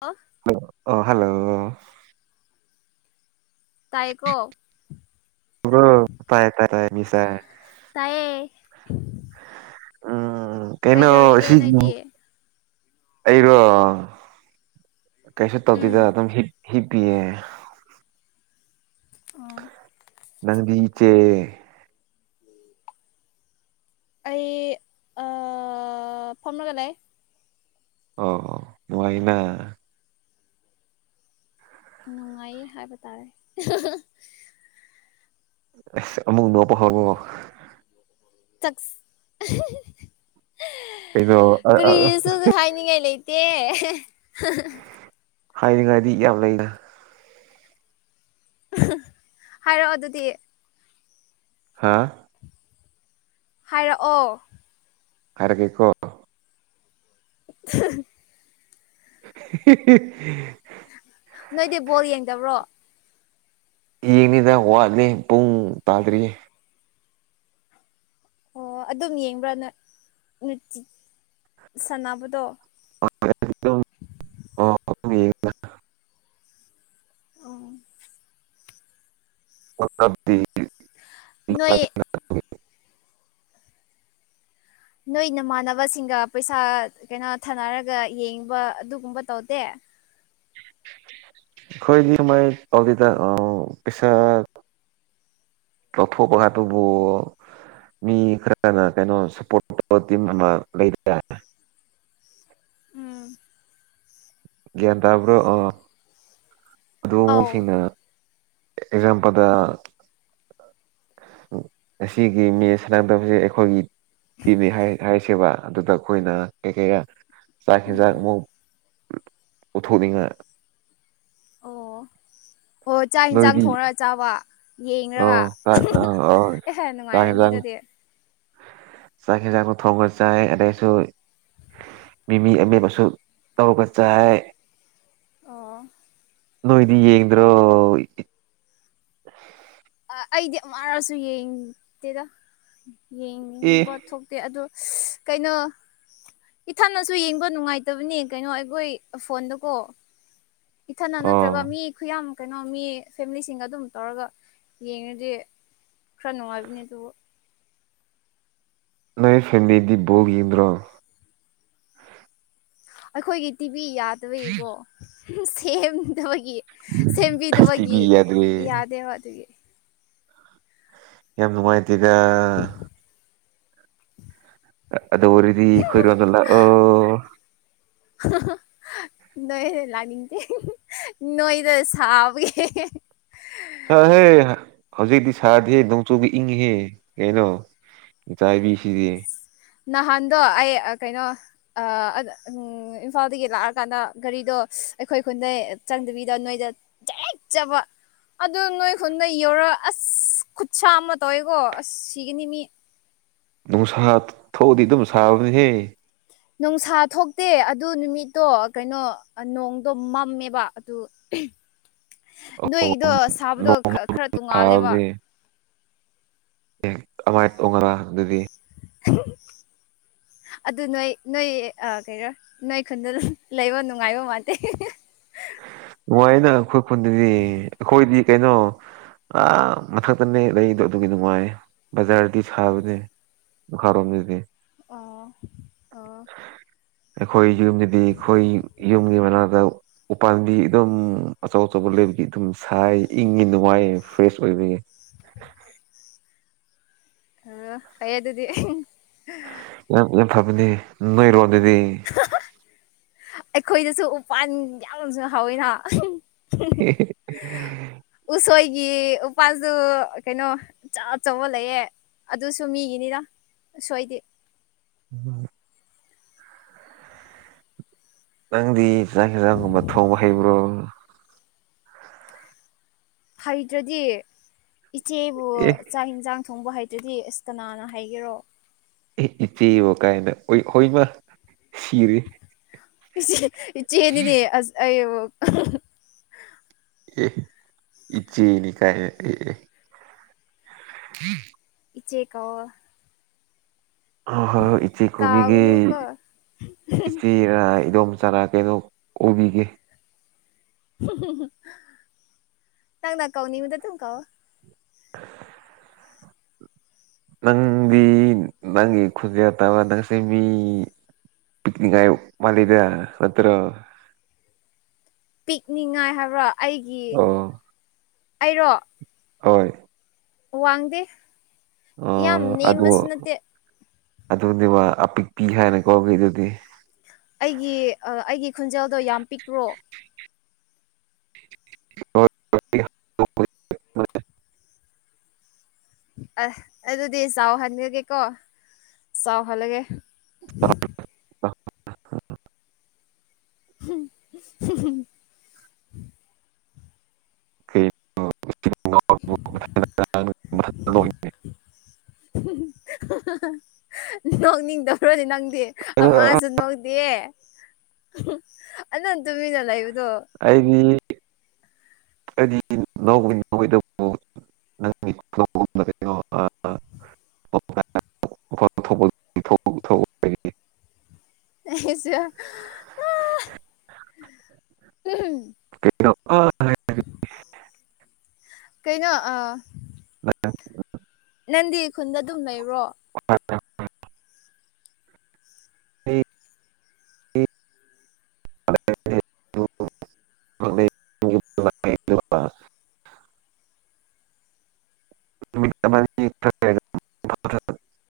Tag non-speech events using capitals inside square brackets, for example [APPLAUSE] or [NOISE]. ꯑꯣ ꯍꯂꯣ ꯑ ꯍꯜꯂꯣ ꯇꯥꯏꯀꯣ ꯍ ꯇꯥꯏ ꯇꯥꯏ ꯇꯥꯏ ꯃꯤꯁꯥꯏ ꯇꯥꯏꯌꯦ ꯎꯝ ꯀꯩꯅꯩꯅꯣ ꯀꯩꯗꯧꯔꯤꯒꯦ ꯁꯤꯈꯤꯕ ꯅꯣꯏꯗꯤ ꯑꯩꯔꯣ ꯀꯩꯁꯨ ꯎꯝ ꯇꯧꯗꯣꯏꯗ ꯑꯗꯨꯝ ꯍꯄꯑ ꯑꯣ ꯅꯪꯗꯤꯆꯦ ꯑꯩ ꯐꯝꯃꯒ ꯂꯩ ꯑꯣ ꯃꯥꯏꯅꯦ ꯅꯨꯡꯉꯥꯏ ꯍꯥꯏꯕ ꯇꯥꯔꯦ ꯑꯁ ꯑꯃꯨꯛ ꯅꯣꯄ ꯍꯣꯕꯣ ꯇꯛ ꯀꯩꯅꯣ ꯑ ꯑ ꯀꯔꯤꯁꯨ ꯍꯥꯏꯅꯤꯡꯉꯥꯏ ꯂꯩꯇꯦ ꯍꯥꯏꯅꯤꯡꯉꯥꯏꯗꯤ ꯌꯥꯝ ꯂꯩꯅ ꯍꯥꯏꯔꯛꯑꯣ ꯑꯗꯨꯗꯤ ꯍꯥꯥ ꯍꯥꯏꯔꯛꯑꯣ ꯍꯥꯏꯔꯒꯦꯀꯣ [INAUDIBLE] [INAUDIBLE] ꯅꯣꯏꯗꯤ ꯕꯣꯜ ꯌꯦꯡꯗꯕ꯭ꯔꯣ ꯌꯦꯡꯉꯤꯗ ꯋꯥꯠꯂꯤ ꯄꯨꯡ ꯇꯥꯗ꯭ꯔꯤꯌꯦ ꯑꯣ ꯑꯗꯨꯝ ꯌꯦꯡꯕ꯭ꯔꯥꯅꯨꯡꯇꯤ ꯁꯥꯟꯅꯕꯗꯣ [INAUDIBLE] [INAUDIBLE] ꯑ ꯎꯝ ꯑꯣ ꯀꯗꯤ ꯅꯣꯏ ꯅꯣꯏ ꯅꯃꯥꯟꯅꯕꯁꯤꯡꯒ ꯄꯩꯁꯥ ꯀꯩꯅꯣ ꯊꯥꯅꯔꯒ ꯌꯦꯡꯕ ꯑꯗꯨꯒꯨꯝꯕ ꯇꯧꯗꯦ ꯈꯣꯏ ꯗꯤ ꯃꯥꯏ ꯇꯥꯎꯗꯦꯗ ꯄꯦꯁꯥ ꯇꯧꯊꯣꯛꯄ ꯑꯗꯨꯕꯨ ꯃꯤ ꯈꯔꯅ ꯀꯩꯅꯣ ꯁꯞꯄꯣꯔꯠ ꯇꯤꯝ ꯑꯃ ꯂꯩꯗꯥꯏ ꯎꯝ ꯒꯌ꯭ꯥꯟ ꯇꯕ꯭ꯔꯣ ꯑꯥ ꯑꯗꯨ ꯃꯨꯛ ꯑꯧ ꯁꯤꯟꯅ ꯑꯦꯛꯖꯥꯝꯄꯗ ꯑꯁꯤꯒꯤ ꯃꯁ ꯁꯅꯥꯗꯕꯕꯁꯤ ꯑꯩꯈꯣꯏꯒꯤ ꯄꯤꯅꯤ ꯍꯥꯏꯁꯦꯕ ꯑꯗꯨꯗ ꯑꯩꯈꯣꯏꯅ ꯀꯩ ꯀꯩꯔꯥ ꯆꯥꯛ ꯎꯝ ꯑꯦꯟꯁꯥꯡ ꯑꯃꯨꯛ ꯄꯨꯊꯣꯛ ꯅꯤꯂꯥ ꯑꯣ ꯑꯣ ꯆꯥꯛ ꯌꯦꯟꯁꯥꯡ ꯅꯣꯏꯗꯤ ꯊꯣꯡꯂꯥ ꯆꯥꯕ ꯑ ꯌꯦꯡꯂꯒꯥ ꯆꯥꯛ ꯑ ꯑ ꯆꯥꯛ ꯅꯨꯡꯉꯥꯏꯔꯅꯤ ꯌꯦꯟꯖꯥꯡ ꯑꯗꯨꯗꯤ ꯆꯥꯛ ꯑꯦꯟꯁꯥꯡ ꯗꯣ ꯊꯣꯡꯉꯥ ꯆꯥꯏ ꯑꯗꯩꯩꯁꯨ ꯃꯤꯃꯤ ꯑꯃꯦꯠꯄꯁꯨ ꯇꯧꯔꯒꯥ ꯆꯥꯏ ꯑꯣ ꯅꯣꯏꯗꯤ ꯌꯦꯡꯗ꯭ꯔꯣ ꯑꯩꯗꯤ ꯑꯃꯥꯔꯁꯨ ꯌꯦꯡꯗꯦꯗ ꯑꯦ ꯌꯦꯡꯅꯤꯡꯕ ꯊꯣꯛꯇꯦ ꯑꯗꯣ ꯀꯩꯅꯣ ꯏꯊꯟꯇꯥꯁꯨ ꯌꯦꯡꯕ ꯅꯨꯡꯉꯥꯏꯇꯕꯅꯤ ꯀꯩꯅꯣ ꯑꯩꯈꯣꯏ ꯐꯣꯟꯗꯀꯣ ꯏꯊꯟꯇꯥ ꯑꯣ ꯅꯠꯇ꯭ꯔꯒ ꯃꯤ ꯈꯨꯌꯥꯝ ꯀꯩꯅꯣ ꯃꯤ ꯐꯦꯃꯤꯂꯤꯁꯤꯡꯒ ꯑꯗꯨꯝ ꯇꯧꯔꯒ ꯌꯦꯡꯉꯗꯤ ꯈꯔ ꯅꯨꯡꯉꯥꯏꯕꯅꯤ ꯑꯗꯨꯕꯨ ꯅꯣꯏ ꯐꯦꯃꯥꯂꯤ꯫ꯗꯤ ꯕꯜ ꯌꯦꯡꯗ꯭ꯔꯣ ꯑꯩꯈꯣꯏꯒꯤ ꯇꯤꯚꯤ ꯌꯥꯗꯕꯒꯤꯀꯣ ꯁꯦꯝ ꯗꯕꯒꯤ ꯑꯁ ꯁꯦꯝꯕꯤꯗꯕꯒꯤ ꯇꯤꯚꯤ ꯌꯥꯗ꯭ꯔꯦ ꯌꯥꯗꯦꯕ ꯑꯗꯨꯒꯤ ꯌꯥꯝꯅꯨꯡꯇꯦꯗꯥ ꯑꯗꯣ ꯑꯣꯏꯔꯗꯤ ꯑꯩꯈꯣꯏ ꯔꯣꯝꯗ ꯂꯛꯑꯣ ꯒ ꯅꯣꯏꯗ ꯂꯥꯛꯅꯤꯡꯗꯦ ꯅꯣꯏꯗ ꯁꯥꯕꯒꯤ ꯆꯇꯂꯣꯍꯦ ꯍꯧꯖꯤꯛꯇꯤ ꯁꯥꯗꯤꯌꯦ ꯅꯣꯡꯆꯨꯕꯥꯒꯤ ꯏꯪꯒꯦꯍꯦ ꯀꯩꯅꯣ ꯆꯥꯏꯕꯤ ꯁꯤꯗꯤ ꯅꯍꯥꯟꯗꯣ ꯑꯩ ꯀꯩꯅꯣ ꯏꯝꯐꯥꯜꯗꯒꯤ ꯂꯥꯛꯑꯀꯥꯟꯗ ꯒꯥꯔꯤꯗꯣ ꯑꯩꯈꯣꯏ ꯈꯨꯟꯗ ꯆꯪꯗꯕꯤꯗ ꯅꯣꯏꯗ ꯆꯦꯛꯆꯕ ꯑꯗꯨ ꯅꯣꯏ ꯈꯨꯟꯗꯣ ꯌꯧꯔꯛ ꯑꯁ ꯑꯁ ꯈꯨꯠꯁ ꯑꯃ ꯇꯧꯋꯦꯀꯣ ꯑꯁ ꯁꯤꯒꯥꯅꯤ ꯃꯤ ꯅꯨꯡꯁꯥ ꯊꯣꯛꯑꯗꯤ ꯑꯗꯨꯝ ꯁꯥꯕꯅꯤꯍꯦ ꯅꯨꯡꯁꯥ ꯊꯣꯛꯇꯦ ꯑꯗꯨ ꯅꯨꯃꯤꯠꯇꯣ ꯀꯩꯅꯣ ꯅꯣꯡꯗꯣ ꯃꯝꯃꯦꯕ ꯑꯗꯨ ꯅꯣꯏꯒꯤꯗꯣ ꯁꯥꯕꯗꯣ ꯅꯣꯡ ꯈꯔ ꯇꯣꯡꯉꯥꯜꯂꯦꯕ ꯑꯦ ꯑꯗꯨꯃꯥꯏꯅ ꯇꯣꯡꯉꯔ ꯑꯗꯨꯗꯤ ꯒ ꯑꯗꯨ ꯅꯣꯏ ꯅꯣꯏ ꯀꯩꯔꯣ ꯅꯣꯏ ꯈꯨꯟꯗꯨ ꯂꯩꯕ ꯅꯨꯡꯉꯥꯏꯕ ꯃꯟꯗꯦ ꯎ ꯅꯨꯡꯉꯥꯏꯌꯦꯗꯥ ꯑꯩꯈꯣꯏ ꯈꯨꯟꯗꯗꯤ ꯑꯩꯈꯣꯏꯗꯤ ꯀꯩꯅꯣ ꯑ ꯃꯊꯛꯇꯅꯦ ꯂꯩꯗꯣ ꯑꯗꯨꯒꯤ ꯅꯨꯡꯉꯥꯏꯌꯦ ꯕꯖꯥꯔꯗꯤ ꯁꯥꯕꯅꯦ ꯃꯈꯥ ꯔꯣꯝꯗꯥꯗꯤ ꯑꯣ ꯑꯣ ꯑꯩꯈꯣꯏ ꯌꯨꯝꯗꯗꯤ ꯑꯩꯈꯣꯏ ꯌꯨꯝꯒꯤ ꯃꯅꯥꯛꯇ ꯎ ꯄꯥꯥꯟꯕꯤ ꯑꯗꯨꯝ ꯑꯆꯧ ꯑꯆꯧꯕ ꯂꯩꯕꯒꯤ ꯑꯗꯨꯝ ꯁꯥꯏ ꯏꯪꯉꯤ ꯅꯨꯡꯉꯥꯏ ꯐ꯭ꯔꯦꯁ ꯑꯣꯏꯕꯒꯤ ꯗ ꯑ ꯐꯥꯌꯦ ꯑꯗꯨꯗꯤ ꯌꯥꯝ ꯌꯥꯝ ꯐꯕꯅꯦ ꯅꯣꯏꯔꯣꯝꯗꯥꯗꯤ ꯑꯩꯈꯣꯏꯗꯁꯨ ꯎ ꯄꯥꯟ ꯌꯥꯝꯅꯁꯨ ꯍꯥꯎꯋꯤꯅ [UNINTELLIGIBLE] ꯑꯩꯒꯤ ꯎꯄꯥꯜꯗꯨ ꯀꯩꯅꯣ ꯑ ꯑꯆꯧꯕ ꯂꯩꯌꯦꯦ ꯑꯗꯨꯁꯨ ꯃꯤꯒꯤꯅꯤꯅ ꯁꯣꯏꯗꯤꯦꯞ ꯎꯝ ꯅꯪꯗꯤ ꯆꯥꯛ ꯍꯟꯖꯥꯡꯒꯨꯝꯕ ꯊꯣꯡꯕ ꯍꯩꯕ꯭ꯔꯣ ꯍꯩꯗ꯭ꯔꯗꯤ ꯏꯆꯦꯕꯨ ꯑꯦ ꯆꯥꯛ ꯏꯟꯁꯥꯡ ꯊꯣꯡꯕ ꯍꯩꯇ꯭ꯔꯗꯤ ꯑꯁ ꯀꯅꯥꯅ ꯍꯥꯏꯒꯦꯔꯣ ꯑꯦ ꯏꯆꯦ ꯋꯥ ꯀꯥꯏꯅ ꯍꯣꯏꯃ ꯁꯤꯔꯦ ꯦ ꯏ ꯆꯦꯅꯤꯅꯦ ꯑꯁ ꯑ ꯑꯦ ꯏꯆꯦꯅꯤ ꯀꯥꯏ ꯎꯝ ꯏꯆꯦꯀꯑꯣ ꯍ ꯍꯣꯏ ꯍꯣꯏ ꯏꯆꯤ ꯀꯣꯕꯤꯒꯤ ꯀꯥꯎꯒꯅꯨꯀꯣ ꯏꯆꯦꯔ ꯏꯗꯣꯝ ꯆꯥꯔꯥ ꯀꯦꯗꯣ ꯑꯣꯏꯕꯤꯒꯦ ꯅꯪ ꯅ ꯀꯧꯅꯤꯃꯤꯗ ꯊꯝ ꯀ ꯅꯪꯗꯤ ꯅꯪꯒꯤ ꯈꯨꯟꯖ ꯇꯥꯕ ꯅꯪꯁ ꯃꯤ ꯄꯤꯛꯅꯤꯛ ꯍꯥꯏ ꯃꯥꯂꯦꯗ ꯅꯠꯇ꯭ꯔꯣ ꯄꯤꯛꯅꯤꯉꯥꯏ ꯍꯥꯏꯕ꯭ꯔꯣ ꯑꯩꯒꯤ ꯑꯣ ꯑꯩꯔꯣ ꯍꯣꯏ ꯋꯥꯡꯗꯦ ꯌꯥꯝ ꯅꯦꯝꯃꯁꯨ ꯅꯠꯇꯦ ꯑꯗꯨꯅꯦ ꯃꯥ ꯑꯄꯤꯛꯄꯤ ꯍꯥꯏꯅꯀꯣ ꯃꯤꯗꯨꯗꯤ ꯑꯩꯒꯤ ꯑꯩꯒꯤ ꯈꯨꯟꯖꯦꯜꯗꯣ ꯌꯥꯝ ꯄꯤꯛꯄ꯭ꯔꯣ [UNINTELLIGIBLE] ꯑ ꯑꯗꯨꯗꯤ ꯆꯥꯎ ꯍꯟꯈꯒꯦ ꯀꯣ ꯆꯥꯎ ꯍꯜꯂꯒꯦ ꯑ [UNINTELLIGIBLE] [UNINTELLIGIBLE] ꯅꯣꯛꯅꯤꯡꯗꯔꯣꯅꯤ ꯅꯪꯗꯤ ꯑꯁꯨ ꯅꯧꯗꯦ ꯑꯅꯪ ꯇꯨꯃꯤꯅ ꯂꯩꯕ ꯑꯩꯗꯤ ꯀꯗꯤꯗꯕ ꯅꯪ ꯣ ꯑ [UNINTELLIGIBLE] ꯑꯁ ꯎ ꯍꯣ ꯀꯩꯅꯩꯅꯣ ꯅꯟꯗꯤ ꯈꯨꯟꯗ ꯑꯗꯨꯝ ꯂꯩꯕꯔꯣ ꯑ [UNINTELLIGIBLE] [UNINTELLIGIBLE]